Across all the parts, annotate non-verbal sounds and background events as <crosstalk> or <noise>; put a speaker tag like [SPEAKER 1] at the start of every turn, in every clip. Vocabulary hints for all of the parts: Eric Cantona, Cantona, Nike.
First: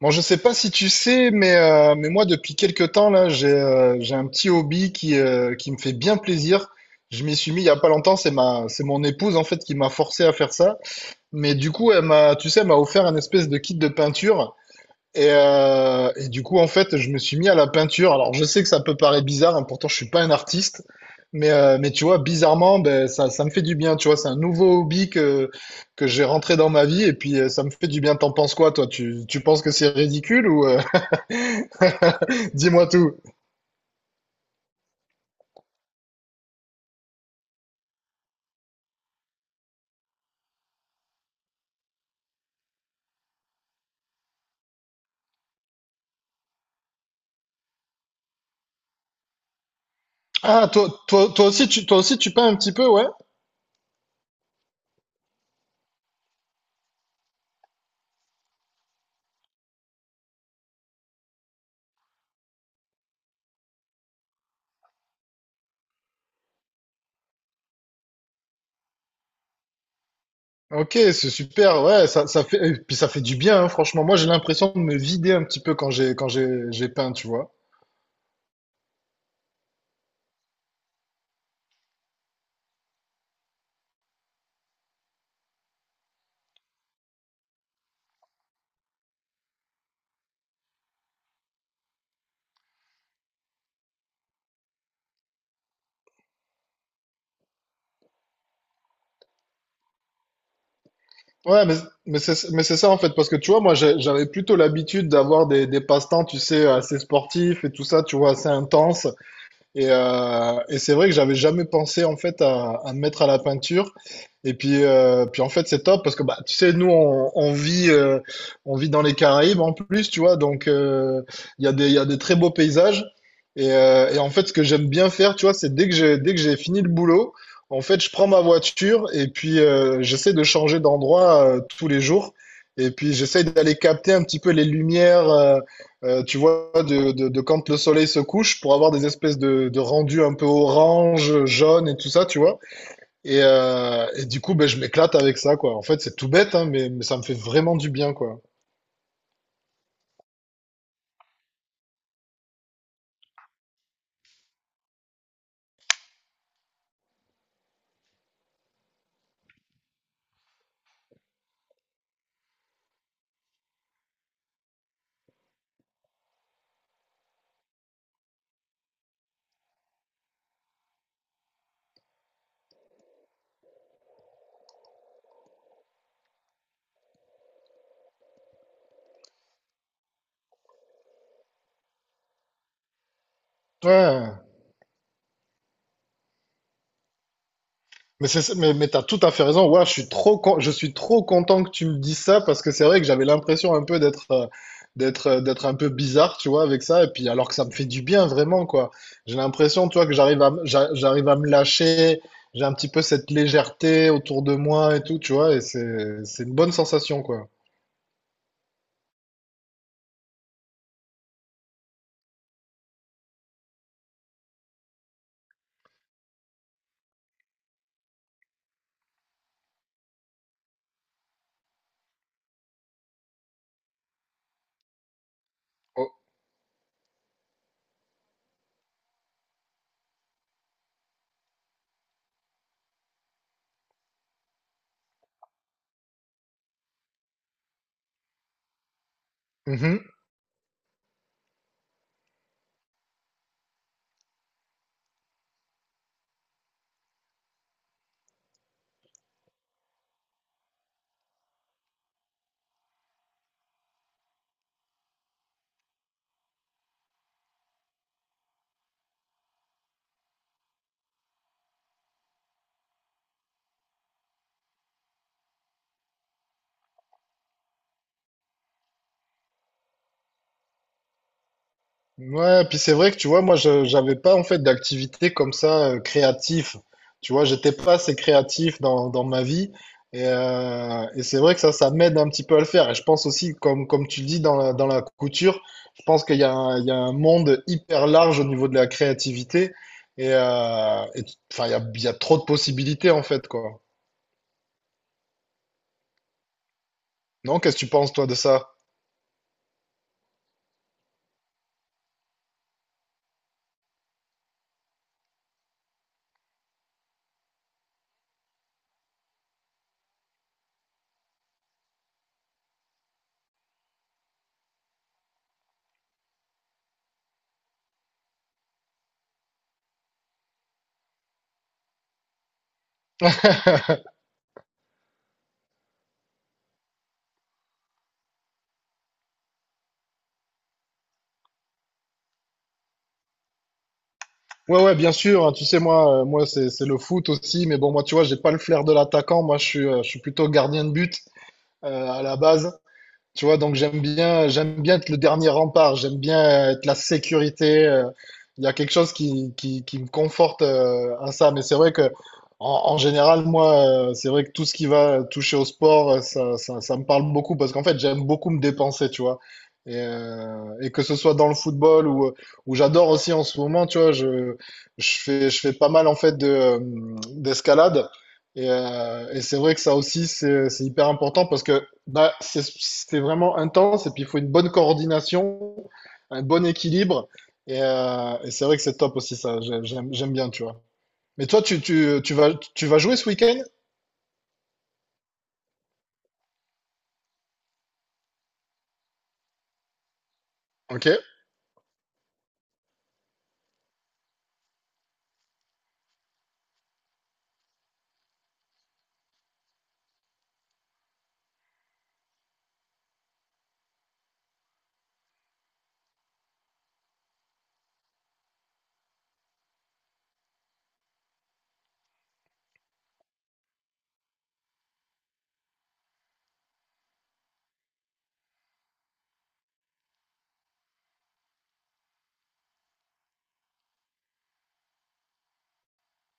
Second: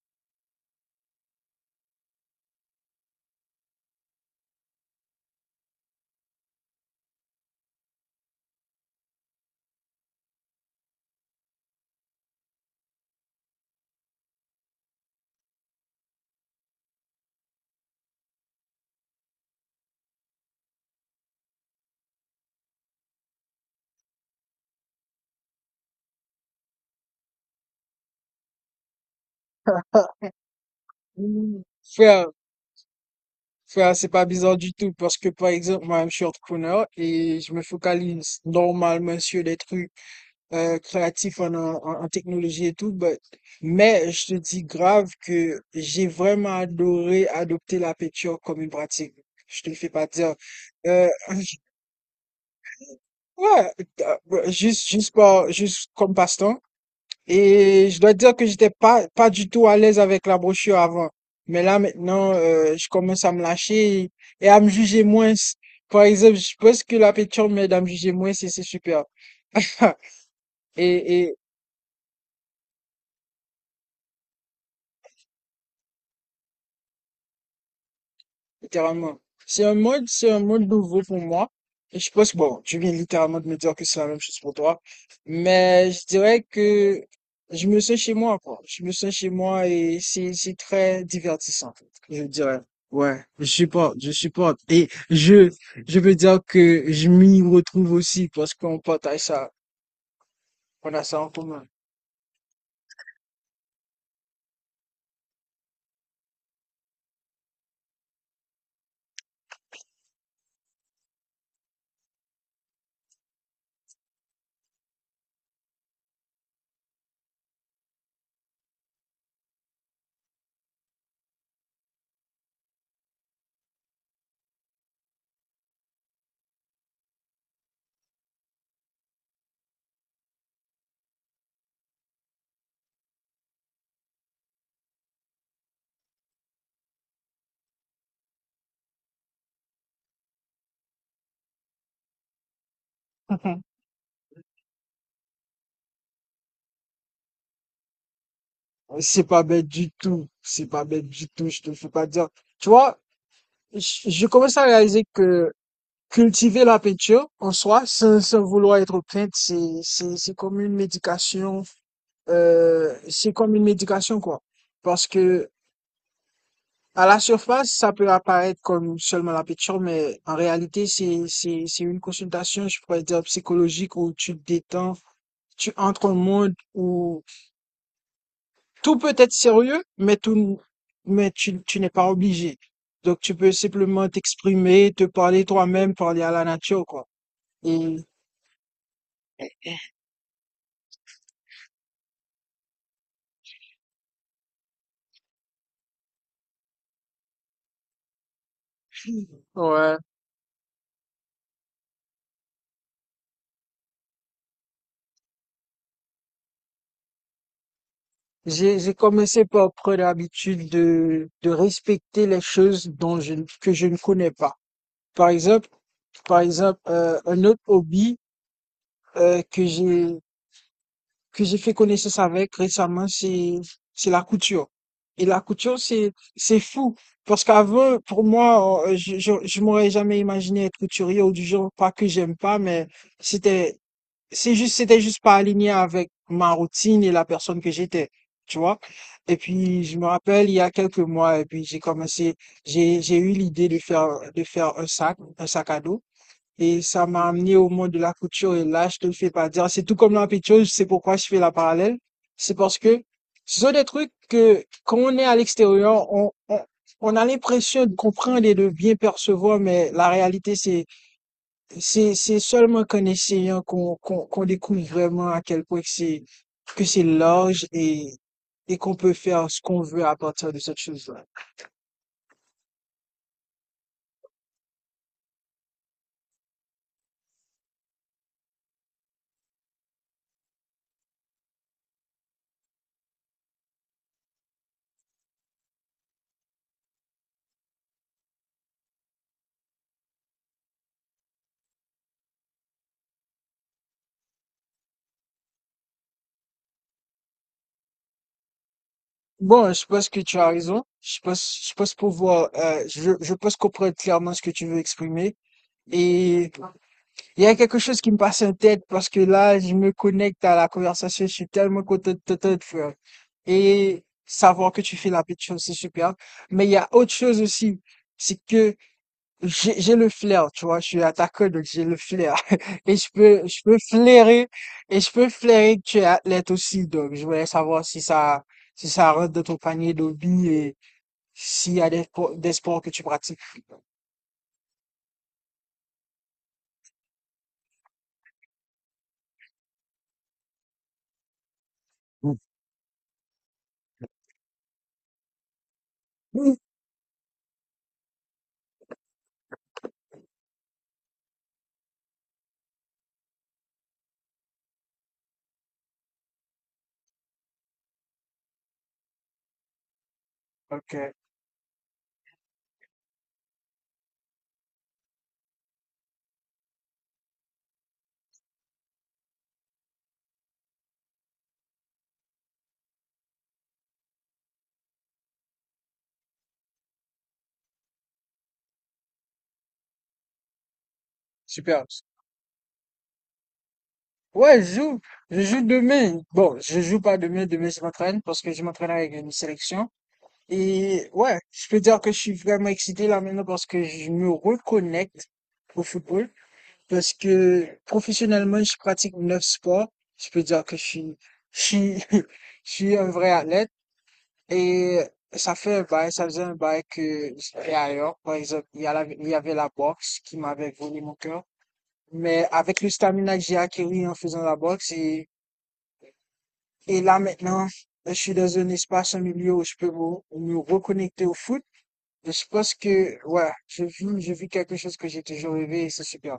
[SPEAKER 1] Bon, je sais pas si tu sais, mais moi, depuis quelques temps, là, j'ai un petit hobby qui me fait bien plaisir. Je m'y suis mis il y a pas longtemps, c'est mon épouse, en fait, qui m'a forcé à faire ça. Mais du coup, elle m'a, tu sais, elle m'a offert un espèce de kit de peinture. Et du coup, en fait, je me suis mis à la peinture. Alors, je sais que ça peut paraître bizarre, hein, pourtant, je suis pas un artiste. Mais tu vois, bizarrement, ben, ça me fait du bien. Tu vois, c'est un nouveau hobby que j'ai rentré dans ma vie. Et puis, ça me fait du bien. T'en penses quoi, toi? Tu penses que c'est ridicule ou
[SPEAKER 2] Mmh. Frère,
[SPEAKER 1] <laughs> Dis-moi tout.
[SPEAKER 2] frère, c'est pas bizarre du tout parce que par exemple, moi, je suis entrepreneur et je me focalise normalement sur des trucs. Créatif en technologie et tout, mais je te dis grave que j'ai vraiment adoré adopter la peinture comme une pratique. Je te le fais pas dire.
[SPEAKER 1] Ah, toi,
[SPEAKER 2] Euh,
[SPEAKER 1] toi, toi aussi, tu, toi aussi, tu peins un petit peu, ouais?
[SPEAKER 2] ouais, juste, juste comme passe-temps. Et je dois dire que j'étais pas du tout à l'aise avec la brochure avant. Mais là, maintenant, je commence à me lâcher et à me juger moins. Par exemple, je pense que la peinture m'aide à me juger moins et c'est super. <laughs>
[SPEAKER 1] Ok, c'est
[SPEAKER 2] Et,
[SPEAKER 1] super, ouais, et puis ça fait du bien, hein, franchement. Moi, j'ai l'impression de me vider un petit peu quand j'ai peint, tu vois.
[SPEAKER 2] littéralement. C'est un mode nouveau pour moi. Et je pense, bon, tu viens littéralement de me dire que c'est la même chose pour toi. Mais je dirais que je me sens chez moi, quoi. Je me sens chez moi et c'est très divertissant, je dirais. Ouais, je supporte, je supporte. Je veux dire que je m'y retrouve aussi parce qu'on partage ça, on a ça en
[SPEAKER 1] Ouais,
[SPEAKER 2] commun.
[SPEAKER 1] mais c'est ça en fait, parce que tu vois, j'avais plutôt l'habitude d'avoir des passe-temps, tu sais, assez sportifs et tout ça, tu vois, assez intenses. Et c'est vrai que j'avais jamais pensé en fait à me mettre à la peinture. Et puis, puis en fait c'est top parce que bah tu sais on vit dans les Caraïbes en plus tu vois donc il y a des très beaux paysages et en fait ce que j'aime bien faire tu vois c'est dès que j'ai fini le boulot en fait je prends ma voiture et puis j'essaie de changer d'endroit tous les jours et puis j'essaie d'aller capter un petit peu les lumières tu vois, de quand le soleil se couche pour avoir des espèces de rendus un peu orange, jaune et tout ça, tu vois. Et du coup, ben, je m'éclate avec ça, quoi. En fait, c'est tout bête, hein, mais ça me fait vraiment du bien, quoi.
[SPEAKER 2] C'est pas bête du tout. C'est pas bête du tout. Je te fais pas dire. Tu vois, je commence à réaliser que cultiver la peinture en soi, sans vouloir être plainte, c'est comme une médication, c'est comme une médication, quoi. Parce que à la surface, ça peut apparaître comme seulement la peinture, mais en réalité, c'est une consultation, je pourrais dire, psychologique où tu te détends, tu entres au monde où tout peut être sérieux, mais tout, tu n'es pas obligé. Donc, tu peux simplement
[SPEAKER 1] Ouais.
[SPEAKER 2] t'exprimer, te parler toi-même, parler à la nature, quoi. Et,
[SPEAKER 1] Mais t'as tout à fait raison. Ouais, je suis trop content que tu me dises ça parce que c'est vrai que j'avais l'impression un peu d'être, d'être un peu bizarre, tu vois, avec ça. Et puis alors que ça me fait du bien vraiment, quoi. J'ai l'impression,
[SPEAKER 2] ouais.
[SPEAKER 1] tu vois, que j'arrive à me lâcher. J'ai un petit peu cette légèreté autour de moi et tout, tu vois. Et c'est une bonne sensation, quoi.
[SPEAKER 2] J'ai commencé par prendre l'habitude de respecter les choses dont je, ne- que je ne connais pas. Par exemple, par exemple, un autre hobby que j'ai fait connaissance avec récemment, c'est la couture. Et la couture,
[SPEAKER 1] Oh,
[SPEAKER 2] c'est fou parce qu'avant, pour moi, je m'aurais jamais imaginé être couturier ou du genre, pas que j'aime pas, mais c'était c'est juste, c'était juste pas aligné avec ma routine et la personne que j'étais, tu vois. Et puis, je me
[SPEAKER 1] mhm.
[SPEAKER 2] rappelle, il y a quelques mois, et puis j'ai eu l'idée de faire un sac à dos. Et ça m'a amené au monde de la couture. Et là, je te le fais pas dire. C'est tout comme la pitcheuse, c'est pourquoi je fais la parallèle. C'est parce que ce sont des trucs que, quand on est à l'extérieur, on a l'impression de comprendre et de bien percevoir, mais la réalité, c'est seulement qu'en essayant qu'on découvre vraiment à quel point que c'est large et qu'on peut faire ce qu'on veut à partir de cette chose-là.
[SPEAKER 1] Ouais, puis c'est vrai que tu vois, moi, je j'avais pas en fait d'activité comme ça créatif. Tu vois, j'étais pas assez créatif dans ma vie. Et c'est vrai que ça m'aide un petit peu à le faire. Et je pense aussi, comme tu le dis dans la couture, je pense qu'il y a un monde hyper large au niveau de la créativité. Et, il y a trop de possibilités en fait, quoi. Non, qu'est-ce que tu penses, toi, de ça?
[SPEAKER 2] Bon, je pense que tu as raison. Je pense pouvoir je pense comprendre clairement ce que tu veux exprimer. Et il y a quelque chose qui me passe en tête parce que là, je me connecte à la conversation. Je suis tellement content de t'entendre, frère. Et savoir que tu fais la petite chose, c'est super. Mais il y a autre chose aussi, c'est que j'ai le flair, tu vois, je suis attaqueur, donc j'ai le flair. <laughs> Je peux flairer, et je peux flairer que tu es athlète aussi, donc je voulais savoir si ça, si ça rentre dans ton panier d'hobby et s'il y a des, des sports que tu pratiques.
[SPEAKER 1] Ouais, ouais, bien sûr. Hein, tu sais, moi, moi, c'est le foot aussi. Mais bon, moi, tu vois, j'ai pas le flair de l'attaquant. Moi, je suis plutôt gardien de but. À la base. Tu vois, donc j'aime bien être le dernier rempart, j'aime
[SPEAKER 2] Mm.
[SPEAKER 1] bien être la sécurité. Il y a quelque chose qui me conforte à ça. Mais c'est vrai que, en général, moi, c'est vrai que tout ce qui va toucher au sport, ça me parle beaucoup parce qu'en fait, j'aime beaucoup me dépenser, tu vois. Et
[SPEAKER 2] Ok,
[SPEAKER 1] que ce soit dans le football ou j'adore aussi en ce moment, tu vois, je fais pas mal en fait de, d'escalade. Et c'est vrai que ça aussi, c'est hyper important parce que bah, c'est vraiment intense et puis il faut une bonne coordination, un bon équilibre. Et c'est vrai que c'est top aussi, ça. J'aime bien, tu vois. Mais toi,
[SPEAKER 2] super.
[SPEAKER 1] tu vas jouer ce week-end?
[SPEAKER 2] Ouais, je joue demain. Bon, je joue pas demain, demain je m'entraîne parce que je m'entraîne avec une sélection.
[SPEAKER 1] Ok.
[SPEAKER 2] Et ouais, je peux dire que je suis vraiment excité là maintenant parce que je me reconnecte au football. Parce que professionnellement, je pratique 9 sports. Je peux dire que je suis, <laughs> je suis un vrai athlète. Et ça fait un bail, ça faisait un bail que j'étais ailleurs. Par exemple, il y avait la boxe qui m'avait volé mon cœur. Mais avec le stamina que j'ai acquis en faisant la boxe, et là maintenant, je suis dans un espace, un milieu où je peux me reconnecter au foot. Et je pense que, ouais, je vis quelque chose que j'ai toujours rêvé et c'est super.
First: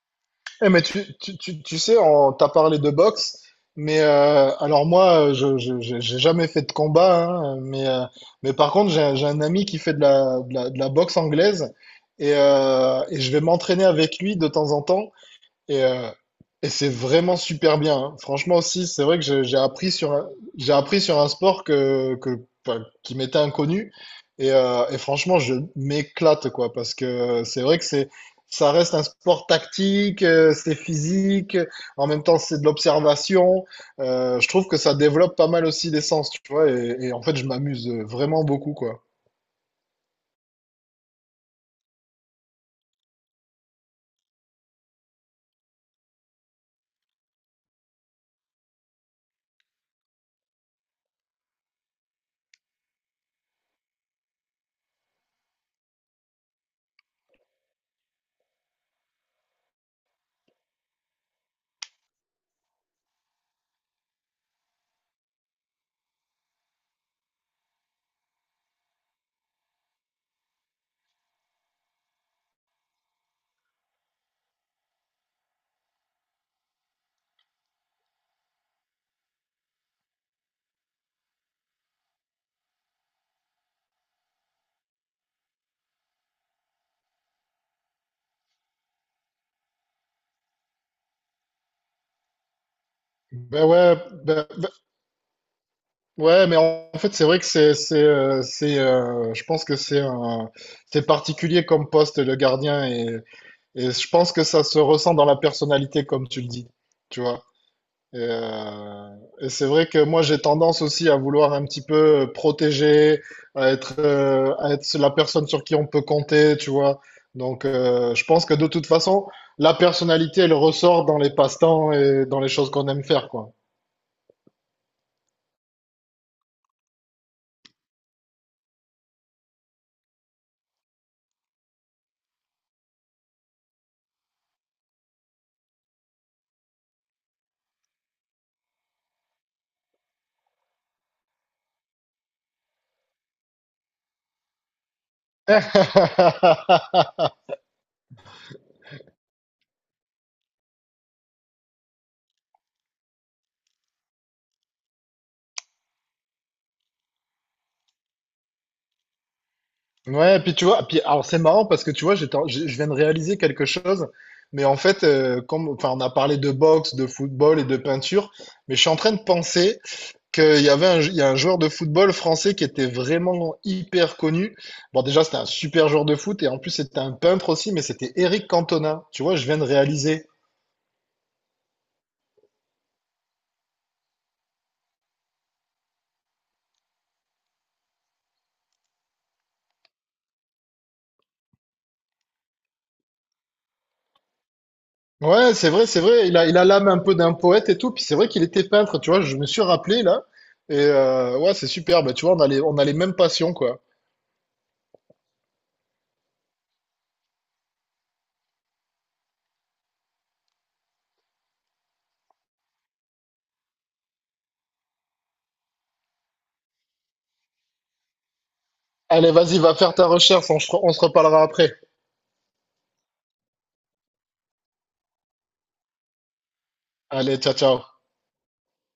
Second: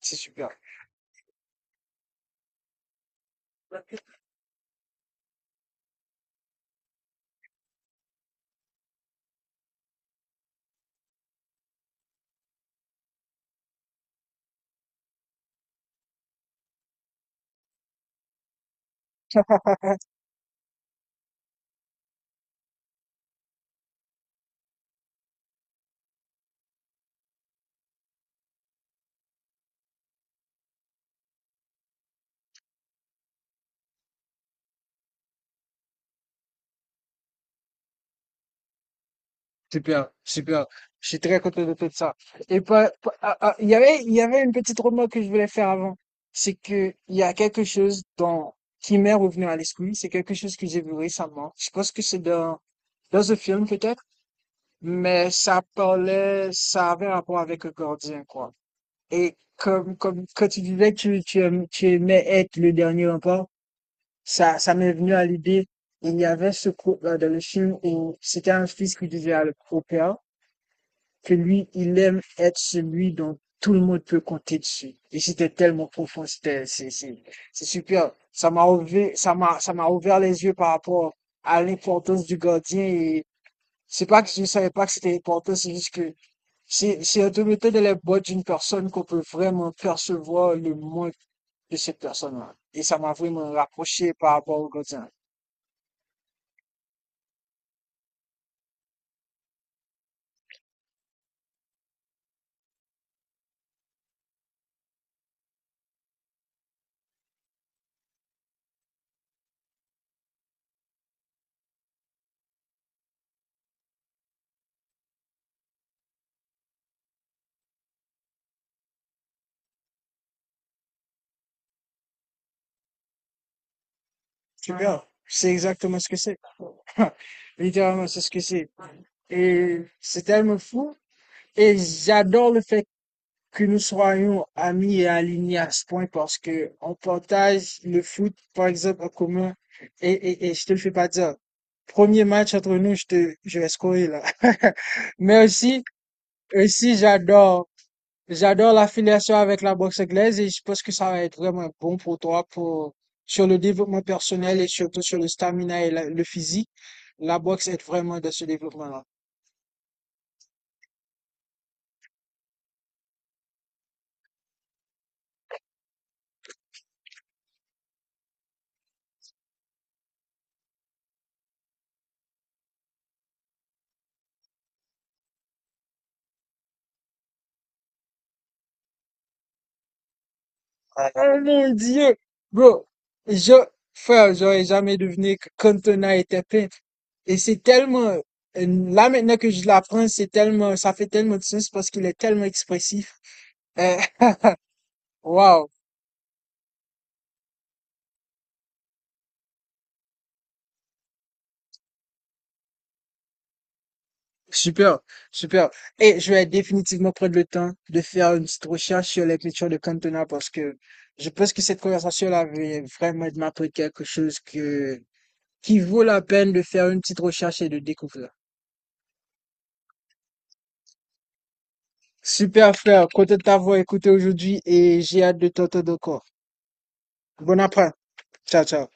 [SPEAKER 2] C'est super.
[SPEAKER 1] Eh, mais tu sais, on t'a parlé de boxe, mais alors moi, j'ai jamais fait de combat, hein, mais par contre, j'ai un ami qui fait de la boxe anglaise et je vais m'entraîner avec lui de temps en temps. Et, euh, et c'est vraiment super bien, hein. Franchement aussi, c'est vrai que j'ai appris sur un, j'ai appris sur un sport que, pas- qui m'était inconnu. Et franchement, je m'éclate, quoi, parce que c'est vrai que c'est, ça reste un sport tactique, c'est physique, en même temps, c'est de l'observation. Je trouve que ça développe pas mal aussi des sens, tu vois, et en fait, je m'amuse vraiment beaucoup, quoi.
[SPEAKER 2] Super, super. Je suis très content de tout ça. Et ah, il y avait une petite remarque que je voulais faire avant. C'est que il y a quelque chose dans, qui m'est revenu à l'esprit. C'est quelque chose que j'ai vu récemment. Je pense que c'est dans un film peut-être, mais ça parlait, ça avait rapport avec le gardien, quoi. Et comme, quand tu disais que tu aimais être le dernier rempart, ça m'est venu à l'idée. Il y avait ce couple dans le film où c'était un fils qui disait au père, que lui, il aime être celui dont tout le monde peut compter dessus. Et c'était tellement profond, c'est super. Ça m'a ouvert les yeux par rapport à l'importance du gardien et c'est pas que je savais pas que c'était important, c'est juste que c'est un de la boîte d'une personne qu'on peut vraiment percevoir le manque de cette personne-là. Et ça m'a vraiment
[SPEAKER 1] Ben ouais,
[SPEAKER 2] rapproché par
[SPEAKER 1] ben,
[SPEAKER 2] rapport au gardien.
[SPEAKER 1] ouais, mais en fait, c'est vrai que je pense que c'est particulier comme poste le gardien et je pense que ça se ressent dans la personnalité comme tu le dis, tu vois. Et, euh, et c'est vrai que moi j'ai tendance aussi à vouloir un petit peu protéger, à être la personne sur qui on peut compter, tu vois. Donc, je pense que de toute façon, la personnalité elle ressort dans les passe-temps et dans les choses qu'on aime faire, quoi.
[SPEAKER 2] Tu vois, c'est exactement ce que c'est. <laughs> Littéralement, c'est ce que c'est. Et c'est tellement fou. Et j'adore le fait que nous soyons amis et alignés à ce point parce que on partage le foot, par exemple, en commun. Et, et je te le fais pas dire. Premier match entre nous, je vais scorer là. <laughs> Mais aussi, aussi,
[SPEAKER 1] <laughs>
[SPEAKER 2] j'adore l'affiliation avec la boxe anglaise et je pense que ça va être vraiment bon pour toi pour, sur le développement personnel et surtout sur le stamina et le physique. La boxe aide vraiment dans ce développement-là.
[SPEAKER 1] Ouais, puis tu vois, puis alors c'est marrant parce que tu vois, j'étais en- je viens de réaliser quelque chose, mais en fait, enfin, on a parlé de boxe, de football et de peinture, mais je suis en train de penser qu'il y a un joueur de football français qui était vraiment hyper connu. Bon, déjà, c'était un super joueur de foot et en plus, c'était un peintre aussi, mais c'était Eric Cantona. Tu vois, je viens de réaliser.
[SPEAKER 2] Oh mon Dieu! Bro, je, frère, j'aurais jamais deviné que Cantona était peintre. Et c'est tellement, là maintenant que je l'apprends, c'est tellement, ça fait tellement de sens parce qu'il est tellement expressif. Euh, <laughs>
[SPEAKER 1] Ouais,
[SPEAKER 2] Wow.
[SPEAKER 1] c'est vrai, c'est vrai. Il a l'âme un peu d'un poète et tout. Puis c'est vrai qu'il était peintre, tu vois. Je me suis rappelé là. Et ouais, c'est super. Bah, tu vois, on a les mêmes passions, quoi.
[SPEAKER 2] Super, super. Et je vais définitivement prendre le temps de faire une petite recherche sur les peintures de Cantona parce que je pense que cette conversation-là avait vraiment de m'apprendre quelque chose que, qui vaut la peine de faire une petite recherche et de découvrir.
[SPEAKER 1] Allez, vas-y, va faire ta recherche. On se reparlera après.
[SPEAKER 2] Super, frère. Content de t'avoir écouté aujourd'hui et j'ai hâte de t'entendre encore.
[SPEAKER 1] Allez, ciao,
[SPEAKER 2] Bon après.
[SPEAKER 1] ciao.
[SPEAKER 2] Ciao, ciao.